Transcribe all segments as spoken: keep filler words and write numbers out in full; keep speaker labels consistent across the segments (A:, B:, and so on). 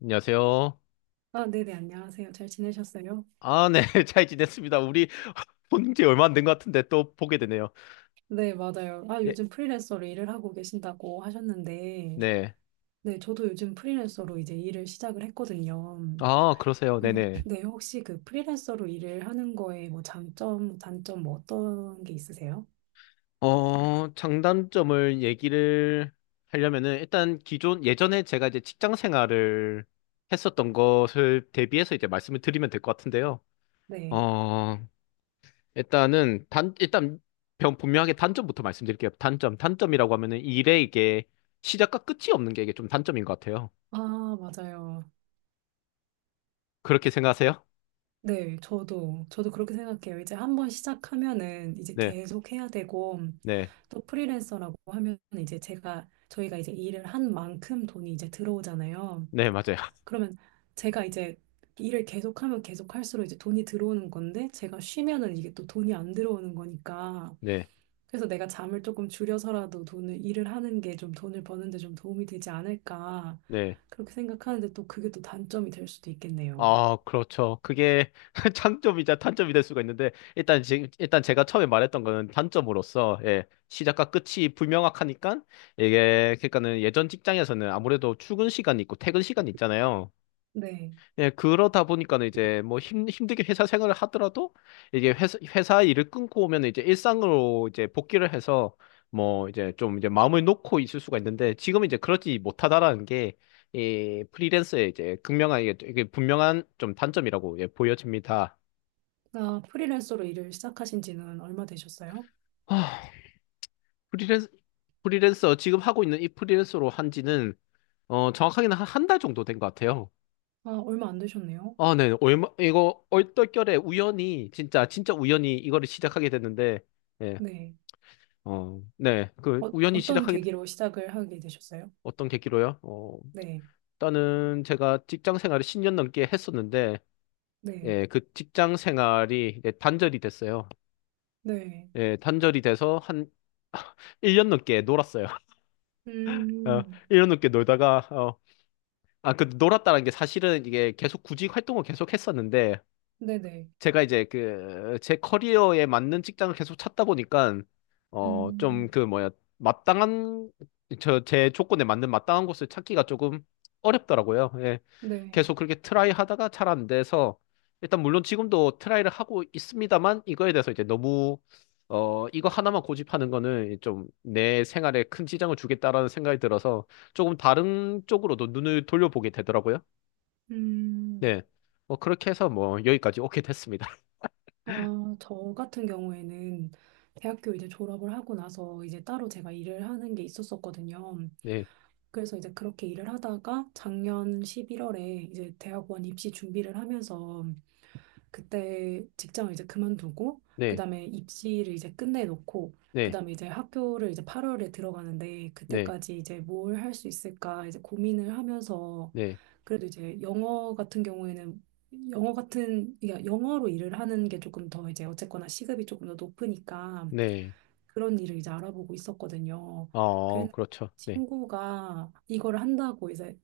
A: 안녕하세요.
B: 아, 네네, 안녕하세요. 잘 지내셨어요?
A: 아, 네. 잘 지냈습니다. 우리 본지 얼마 안 된 것 같은데 또 보게 되네요.
B: 네, 맞아요. 아,
A: 예,
B: 요즘 프리랜서로 일을 하고 계신다고 하셨는데,
A: 네.
B: 네, 저도 요즘 프리랜서로 이제 일을 시작을 했거든요.
A: 아, 그러세요.
B: 네.
A: 네네.
B: 네, 혹시 그 프리랜서로 일을 하는 거에 뭐 장점, 단점 뭐 어떤 게 있으세요?
A: 어, 장단점을 얘기를 하려면은 일단 기존, 예전에 제가 이제 직장 생활을 했었던 것을 대비해서 이제 말씀을 드리면 될 것 같은데요.
B: 네.
A: 어, 일단은 단, 일단 병- 분명하게 단점부터 말씀드릴게요. 단점. 단점이라고 하면은 일에 이게 시작과 끝이 없는 게 이게 좀 단점인 것 같아요.
B: 아, 맞아요.
A: 그렇게 생각하세요?
B: 네, 저도, 저도 그렇게 생각해요. 이제 한번 시작하면은 이제
A: 네.
B: 계속 해야 되고,
A: 네.
B: 또 프리랜서라고 하면 이제 제가, 저희가 이제 일을 한 만큼 돈이 이제 들어오잖아요.
A: 네, 맞아요.
B: 그러면 제가 이제 일을 계속하면 계속할수록 이제 돈이 들어오는 건데 제가 쉬면은 이게 또 돈이 안 들어오는 거니까
A: 네,
B: 그래서 내가 잠을 조금 줄여서라도 돈을 일을 하는 게 좀 돈을 버는 데 좀 도움이 되지 않을까
A: 네.
B: 그렇게 생각하는데 또 그게 또 단점이 될 수도 있겠네요.
A: 아, 그렇죠. 그게 장점이자 단점이 될 수가 있는데, 일단, 지, 일단 제가 처음에 말했던 거는 단점으로서, 예, 시작과 끝이 불명확하니까, 이게, 그러니까는 예전 직장에서는 아무래도 출근 시간이 있고 퇴근 시간이 있잖아요.
B: 네.
A: 예, 그러다 보니까는 이제 뭐 힘, 힘들게 회사 생활을 하더라도 이게 회사, 회사 일을 끊고 오면 이제 일상으로 이제 복귀를 해서 뭐 이제 좀 이제 마음을 놓고 있을 수가 있는데 지금은 이제 그러지 못하다라는 게 이 프리랜서의 이제 극명한 이게, 이게 분명한 좀 단점이라고 예, 보여집니다.
B: 아, 프리랜서로 일을 시작하신 지는 얼마 되셨어요?
A: 아, 프리랜서, 프리랜서 지금 하고 있는 이 프리랜서로 한 지는 어, 정확하게는 한 달 정도 된 것 같아요.
B: 아, 얼마 안 되셨네요.
A: 아, 네. 얼마, 이거 얼떨결에 우연히 진짜 진짜 우연히 이거를 시작하게 됐는데 예.
B: 네.
A: 어, 네. 그
B: 어,
A: 우연히
B: 어떤
A: 시작하게 된-
B: 계기로 시작을 하게 되셨어요?
A: 어떤 계기로요? 어,
B: 네.
A: 일단은 제가 직장 생활을 십 년 넘게 했었는데
B: 네.
A: 예, 그 직장 생활이 이제 단절이 됐어요.
B: 네.
A: 예, 단절이 돼서 한 일 년 넘게 놀았어요. 어,
B: 음.
A: 일 년 넘게 놀다가 어, 아, 그 놀았다는 게 사실은 이게 계속 구직 활동을 계속 했었는데
B: 네네.
A: 제가 이제 그 제 커리어에 맞는 직장을 계속 찾다 보니까 어 좀
B: 음.
A: 그 뭐야 마땅한 저 제 조건에 맞는 마땅한 곳을 찾기가 조금 어렵더라고요. 예.
B: 네.
A: 계속 그렇게 트라이 하다가 잘 안 돼서 일단 물론 지금도 트라이를 하고 있습니다만 이거에 대해서 이제 너무 어 이거 하나만 고집하는 거는 좀 내 생활에 큰 지장을 주겠다라는 생각이 들어서 조금 다른 쪽으로도 눈을 돌려보게 되더라고요.
B: 음,
A: 네. 뭐 그렇게 해서 뭐 여기까지 오게 됐습니다.
B: 아, 저 같은 경우에는 대학교 이제 졸업을 하고 나서 이제 따로 제가 일을 하는 게 있었었거든요.
A: 네.
B: 그래서 이제 그렇게 일을 하다가 작년 십일월에 이제 대학원 입시 준비를 하면서 그때 직장을 이제 그만두고
A: 네,
B: 그다음에 입시를 이제 끝내놓고
A: 네,
B: 그다음에 이제 학교를 이제 팔월에 들어가는데
A: 네,
B: 그때까지 이제 뭘 할 수 있을까 이제 고민을 하면서
A: 네,
B: 그래도 이제 영어 같은 경우에는 영어 같은 그러니까 영어로 일을 하는 게 조금 더 이제 어쨌거나 시급이 조금 더 높으니까
A: 네.
B: 그런 일을 이제 알아보고 있었거든요.
A: 어,
B: 그래서
A: 그렇죠. 네.
B: 친구가 이걸 한다고 이제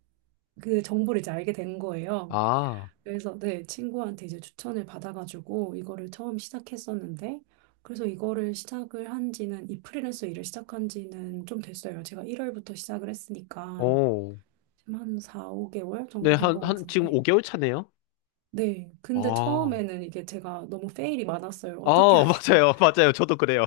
B: 그 정보를 이제 알게 된 거예요.
A: 아,
B: 그래서 네, 친구한테 이제 추천을 받아가지고 이거를 처음 시작했었는데 그래서 이거를 시작을 한 지는 이 프리랜서 일을 시작한 지는 좀 됐어요. 제가 일월부터 시작을 했으니까
A: 오.
B: 지금 한 사, 오 개월
A: 네,
B: 정도 된 것
A: 한, 한, 지금
B: 같은데
A: 오 개월 차네요?
B: 네, 근데
A: 아,
B: 처음에는 이게 제가 너무 페일이 많았어요.
A: 아,
B: 어떻게 하는지
A: 맞아요. 맞아요. 저도 그래요.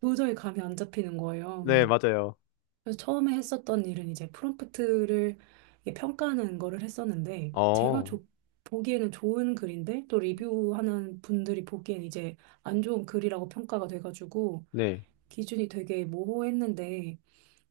B: 도저히 감이 안 잡히는 거예요.
A: 네, 맞아요.
B: 그래서 처음에 했었던 일은 이제 프롬프트를 이게 평가하는 거를 했었는데 제가
A: 어,
B: 조- 보기에는 좋은 글인데 또 리뷰하는 분들이 보기엔 이제 안 좋은 글이라고 평가가 돼가지고
A: 네.
B: 기준이 되게 모호했는데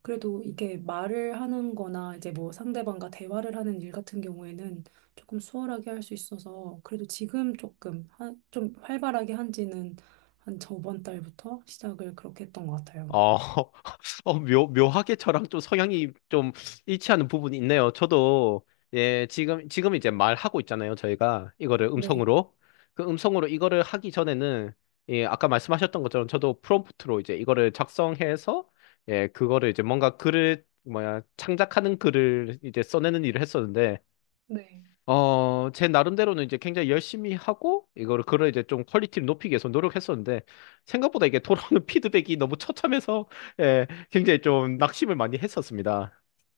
B: 그래도 이게 말을 하는 거나 이제 뭐 상대방과 대화를 하는 일 같은 경우에는 조금 수월하게 할 수 있어서 그래도 지금 조금 한, 좀 활발하게 한지는 한 저번 달부터 시작을 그렇게 했던 것 같아요.
A: 어, 어, 묘, 묘하게 저랑 좀 성향이 좀 일치하는 부분이 있네요. 저도, 예, 지금, 지금 이제 말하고 있잖아요. 저희가 이거를
B: 네.
A: 음성으로. 그 음성으로 이거를 하기 전에는, 예, 아까 말씀하셨던 것처럼 저도 프롬프트로 이제 이거를 작성해서, 예, 그거를 이제 뭔가 글을, 뭐야, 창작하는 글을 이제 써내는 일을 했었는데,
B: 네.
A: 어, 제 나름대로는 이제 굉장히 열심히 하고, 이거를, 그걸 이제 좀 퀄리티를 높이기 위해서 노력했었는데, 생각보다 이게 돌아오는 피드백이 너무 처참해서, 예, 굉장히 좀 낙심을 많이 했었습니다.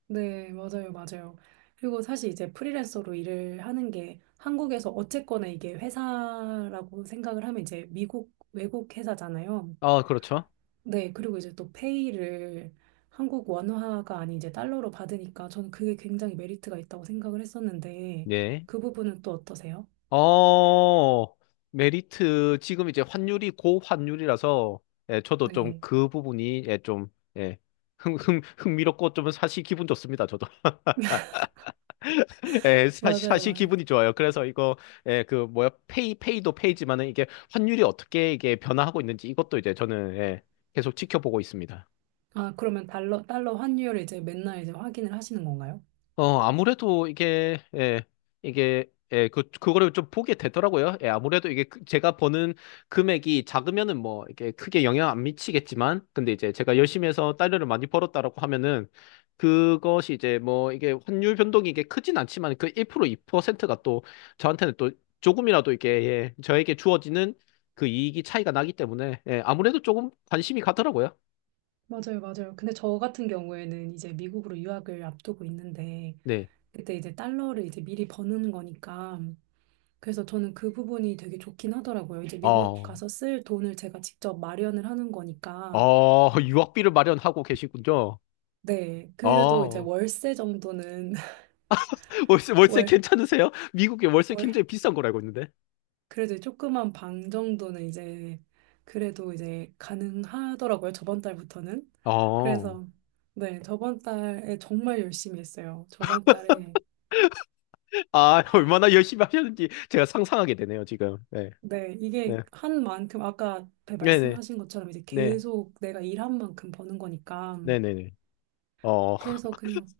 B: 네, 맞아요, 맞아요. 그리고 사실 이제 프리랜서로 일을 하는 게 한국에서 어쨌거나 이게 회사라고 생각을 하면 이제 미국, 외국 회사잖아요.
A: 아, 그렇죠.
B: 네, 그리고 이제 또 페이를 한국 원화가 아닌 이제 달러로 받으니까 저는 그게 굉장히 메리트가 있다고 생각을 했었는데
A: 네.
B: 그 부분은 또 어떠세요?
A: 어, 메리트, 지금 이제 환율이 고환율이라서, 예, 저도 좀
B: 네,
A: 그 부분이, 예, 좀, 예, 흥, 흥, 흥미롭고 좀 사실 기분 좋습니다, 저도. 예, 사실,
B: 맞아요,
A: 사실
B: 맞아요.
A: 기분이 좋아요. 그래서 이거, 예, 그, 뭐야, 페이, 페이도 페이지만은 이게 환율이 어떻게 이게 변화하고 있는지 이것도 이제 저는, 예, 계속 지켜보고 있습니다.
B: 아, 그러면 달러, 달러 환율을 이제 맨날 이제 확인을 하시는 건가요?
A: 어, 아무래도 이게, 예, 이게, 예, 그, 그거를 좀 보게 되더라고요. 예, 아무래도 이게 그- 제가 버는 금액이 작으면은 뭐, 이게 크게 영향 안 미치겠지만, 근데 이제 제가 열심히 해서 달러를 많이 벌었다라고 하면은, 그것이 이제 뭐, 이게 환율 변동이 이게 크진 않지만, 그 일 퍼센트, 이 퍼센트가 또, 저한테는 또 조금이라도 이게, 예, 저에게 주어지는 그 이익이 차이가 나기 때문에, 예, 아무래도 조금 관심이 가더라고요.
B: 맞아요, 맞아요. 근데 저 같은 경우에는 이제 미국으로 유학을 앞두고 있는데
A: 네.
B: 그때 이제 달러를 이제 미리 버는 거니까. 그래서 저는 그 부분이 되게 좋긴 하더라고요. 이제 미국
A: 어,
B: 가서 쓸 돈을 제가 직접 마련을 하는 거니까.
A: 어, 유학비를 마련하고 계시군요.
B: 네. 그래도 이제
A: 어.
B: 월세 정도는,
A: 월세, 월세
B: 월,
A: 괜찮으세요? 미국에 월세 굉장히
B: 월.
A: 비싼 걸 알고 있는데.
B: 그래도 조그만 방 정도는 이제, 그래도 이제 가능하더라고요. 저번 달부터는.
A: 아, 아,
B: 그래서, 네. 저번 달에 정말 열심히 했어요. 저번 달에
A: 얼마나 열심히 하셨는지 제가 상상하게 되네요, 지금. 네.
B: 네,
A: 네.
B: 이게 한 만큼 아까 배
A: 네네.
B: 말씀하신 것처럼 이제
A: 네.
B: 계속 내가 일한 만큼 버는 거니까
A: 네네네. 어,
B: 그래서 그냥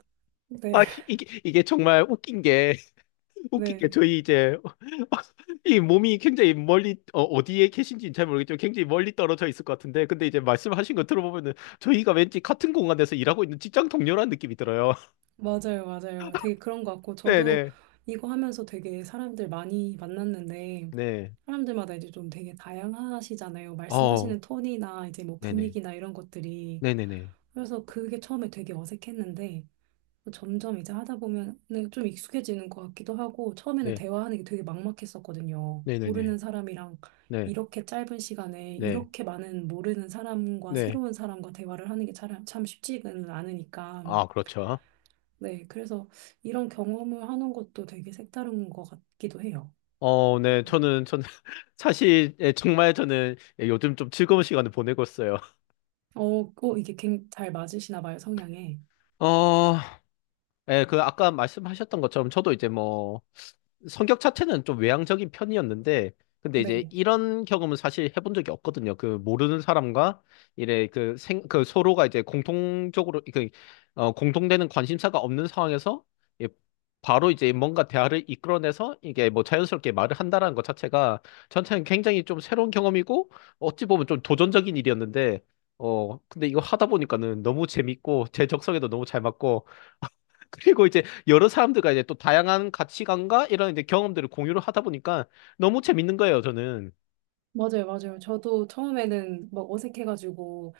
B: 네,
A: 아, 이게, 이게 정말 웃긴 게, 웃긴 게,
B: 네,
A: 저희 이제, 이 몸이 굉장히 멀리, 어, 어디에 계신지는 잘 모르겠지만, 굉장히 멀리 떨어져 있을 것 같은데, 근데 이제 말씀하신 거 들어보면은, 저희가 왠지 같은 공간에서 일하고 있는 직장 동료라는 느낌이 들어요.
B: 맞아요, 맞아요. 되게 그런 것 같고 저도
A: 네네.
B: 이거 하면서 되게 사람들 많이 만났는데
A: 네.
B: 사람들마다 이제 좀 되게 다양하시잖아요.
A: 어,
B: 말씀하시는 톤이나 이제 뭐
A: 네네.
B: 분위기나 이런 것들이
A: 네네네.
B: 그래서 그게 처음에 되게 어색했는데 점점 이제 하다 보면 좀 익숙해지는 것 같기도 하고 처음에는
A: 네.
B: 대화하는 게 되게 막막했었거든요.
A: 네네네.
B: 모르는 사람이랑
A: 네,
B: 이렇게 짧은 시간에
A: 네,
B: 이렇게 많은 모르는 사람과
A: 네.
B: 새로운 사람과 대화를 하는 게 참, 참 쉽지는 않으니까.
A: 아, 그렇죠.
B: 네, 그래서 이런 경험을 하는 것도 되게 색다른 것 같기도 해요.
A: 어, 네,
B: 음.
A: 저는, 저는, 사실, 예, 정말 저는 예, 요즘 좀 즐거운 시간을 보내고 있어요.
B: 어, 어, 이게 굉- 잘 맞으시나 봐요, 성향에.
A: 어, 예, 그 아까 말씀하셨던 것처럼 저도 이제 뭐 성격 자체는 좀 외향적인 편이었는데 근데 이제
B: 네.
A: 이런 경험은 사실 해본 적이 없거든요. 그 모르는 사람과 이래 그 생 그 서로가 이제 공통적으로 그 어, 공통되는 관심사가 없는 상황에서 예, 바로 이제 뭔가 대화를 이끌어내서 이게 뭐 자연스럽게 말을 한다라는 것 자체가 저한테는 굉장히 좀 새로운 경험이고 어찌 보면 좀 도전적인 일이었는데 어 근데 이거 하다 보니까는 너무 재밌고 제 적성에도 너무 잘 맞고 그리고 이제 여러 사람들과 이제 또 다양한 가치관과 이런 이제 경험들을 공유를 하다 보니까 너무 재밌는 거예요, 저는.
B: 맞아요, 맞아요. 저도 처음에는 막 어색해가지고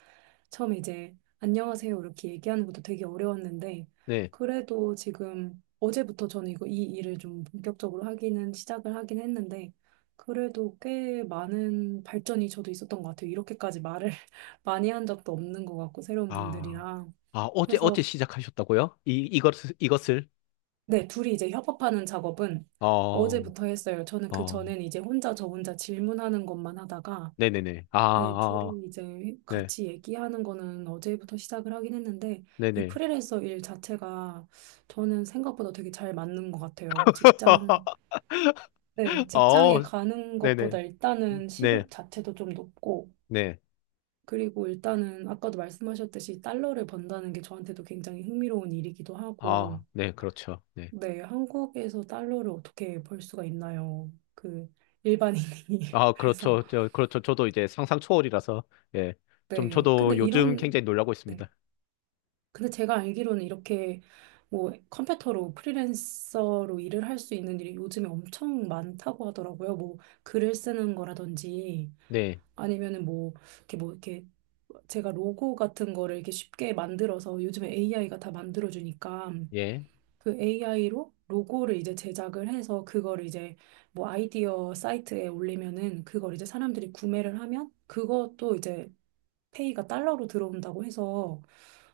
B: 처음에 이제 안녕하세요 이렇게 얘기하는 것도 되게 어려웠는데
A: 네.
B: 그래도 지금 어제부터 저는 이거 이 일을 좀 본격적으로 하기는 시작을 하긴 했는데 그래도 꽤 많은 발전이 저도 있었던 것 같아요. 이렇게까지 말을 많이 한 적도 없는 것 같고 새로운
A: 아,
B: 분들이랑
A: 아, 어제, 어제
B: 그래서
A: 시작하셨다고요? 이, 이것을, 이것을?
B: 네 둘이 이제 협업하는 작업은
A: 어,
B: 어제부터 했어요. 저는 그
A: 어,
B: 전엔 이제 혼자 저 혼자 질문하는 것만 하다가
A: 네네네. 아,
B: 네,
A: 아, 아.
B: 둘이 이제
A: 네,
B: 같이 얘기하는 거는 어제부터 시작을 하긴 했는데, 이
A: 네네.
B: 프리랜서 일 자체가 저는 생각보다 되게 잘 맞는 것 같아요. 직장, 네, 직장에
A: 어,
B: 가는 것보다
A: 네네.
B: 일단은
A: 네,
B: 시급 자체도 좀 높고,
A: 네.
B: 그리고 일단은 아까도 말씀하셨듯이 달러를 번다는 게 저한테도 굉장히 흥미로운 일이기도 하고,
A: 아, 네, 그렇죠. 네.
B: 네, 한국에서 달러를 어떻게 벌 수가 있나요? 그 일반인이.
A: 아,
B: 그래서,
A: 그렇죠. 저, 그렇죠. 저도 이제 상상 초월이라서, 예. 좀
B: 네, 근데
A: 저도 요즘
B: 이런,
A: 굉장히 놀라고
B: 네.
A: 있습니다.
B: 근데 제가 알기로는 이렇게 뭐 컴퓨터로 프리랜서로 일을 할 수 있는 일이 요즘에 엄청 많다고 하더라고요. 뭐 글을 쓰는 거라든지
A: 네,
B: 아니면은 뭐 이렇게 뭐 이렇게 제가 로고 같은 거를 이렇게 쉽게 만들어서 요즘에 에이아이가 다 만들어주니까
A: 예.
B: 그 에이아이로 로고를 이제 제작을 해서 그거를 이제 뭐 아이디어 사이트에 올리면은 그걸 이제 사람들이 구매를 하면 그것도 이제 페이가 달러로 들어온다고 해서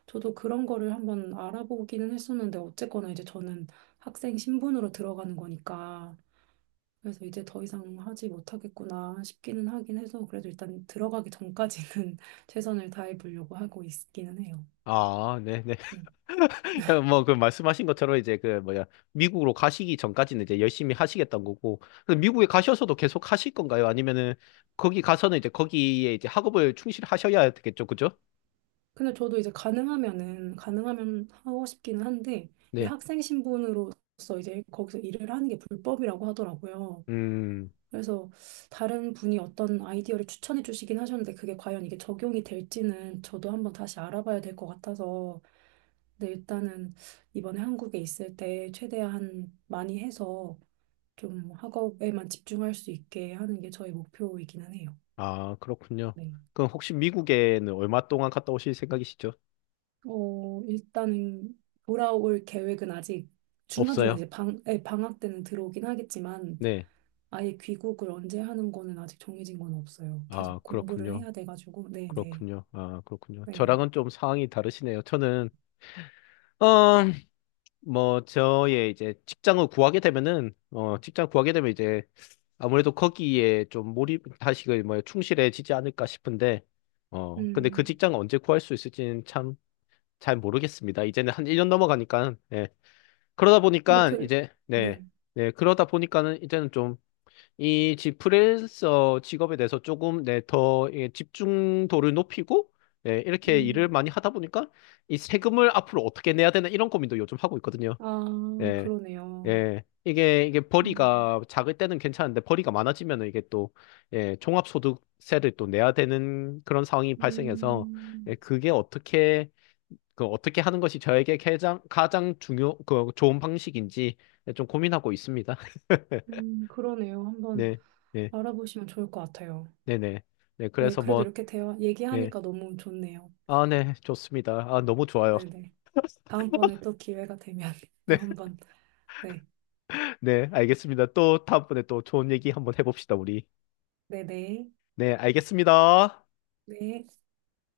B: 저도 그런 거를 한번 알아보기는 했었는데 어쨌거나 이제 저는 학생 신분으로 들어가는 거니까 그래서 이제 더 이상 하지 못하겠구나 싶기는 하긴 해서 그래도 일단 들어가기 전까지는 최선을 다해 보려고 하고 있기는 해요.
A: 아, 네, 네.
B: 네.
A: 어, 뭐, 그 말씀하신 것처럼 이제 그 뭐야, 미국으로 가시기 전까지는 이제 열심히 하시겠다는 거고, 그럼 미국에 가셔서도 계속 하실 건가요? 아니면은 거기 가서는 이제 거기에 이제 학업을 충실하셔야 되겠죠, 그죠?
B: 근데 저도 이제 가능하면은 가능하면 하고 싶기는 한데 이
A: 네.
B: 학생 신분으로서 이제 거기서 일을 하는 게 불법이라고 하더라고요.
A: 음,
B: 그래서 다른 분이 어떤 아이디어를 추천해 주시긴 하셨는데 그게 과연 이게 적용이 될지는 저도 한번 다시 알아봐야 될 것 같아서 근데 일단은 이번에 한국에 있을 때 최대한 많이 해서 좀 학업에만 집중할 수 있게 하는 게 저의 목표이기는 해요.
A: 아, 그렇군요.
B: 네.
A: 그럼 혹시 미국에는 얼마 동안 갔다 오실 생각이시죠?
B: 어, 일단은 돌아올 계획은 아직 중간중간
A: 없어요.
B: 이제 방, 예, 방학 때는 들어오긴 하겠지만
A: 네.
B: 아예 귀국을 언제 하는 거는 아직 정해진 건 없어요. 계속
A: 아,
B: 공부를
A: 그렇군요.
B: 해야 돼가지고. 네네. 네.
A: 그렇군요. 아, 그렇군요.
B: 네. 네.
A: 저랑은 좀 상황이 다르시네요. 저는, 어, 뭐 저의 이제 직장을 구하게 되면은 어 직장 구하게 되면 이제 아무래도 거기에 좀 몰입 다시 그뭐 충실해지지 않을까 싶은데 어 근데 그
B: 음.
A: 직장을 언제 구할 수 있을지는 참 잘 모르겠습니다. 이제는 한 일 년 넘어가니까 예. 그러다
B: 근데
A: 보니까
B: 그,
A: 이제 네.
B: 네.
A: 네. 그러다 보니까는 이제는 좀 이 프리랜서 직업에 대해서 조금 네, 더 예, 집중도를 높이고 네, 이렇게 일을
B: 음.
A: 많이 하다 보니까 이 세금을 앞으로 어떻게 내야 되나 이런 고민도 요즘 하고 있거든요.
B: 아,
A: 네.
B: 그러네요.
A: 예, 이게, 이게
B: 음.
A: 벌이가 작을 때는 괜찮은데 벌이가 많아지면 이게 또, 예, 종합소득세를 또 내야 되는 그런 상황이 발생해서, 예,
B: 음.
A: 그게 어떻게, 그 어떻게 하는 것이 저에게 가장, 가장 중요, 그 좋은 방식인지 예, 좀 고민하고 있습니다.
B: 음, 그러네요. 한번
A: 네, 네,
B: 알아보시면 좋을 것 같아요.
A: 네네. 네,
B: 네,
A: 그래서
B: 그래도
A: 뭐,
B: 이렇게 대화,
A: 네.
B: 얘기하니까 너무 좋네요.
A: 아, 네, 좋습니다. 아, 너무 좋아요.
B: 네네. 다음번에 또 기회가 되면 또
A: 네,
B: 한번. 네.
A: 네, 알겠습니다. 또 다음번에 또 좋은 얘기 한번 해봅시다, 우리.
B: 네네.
A: 네, 알겠습니다.
B: 네.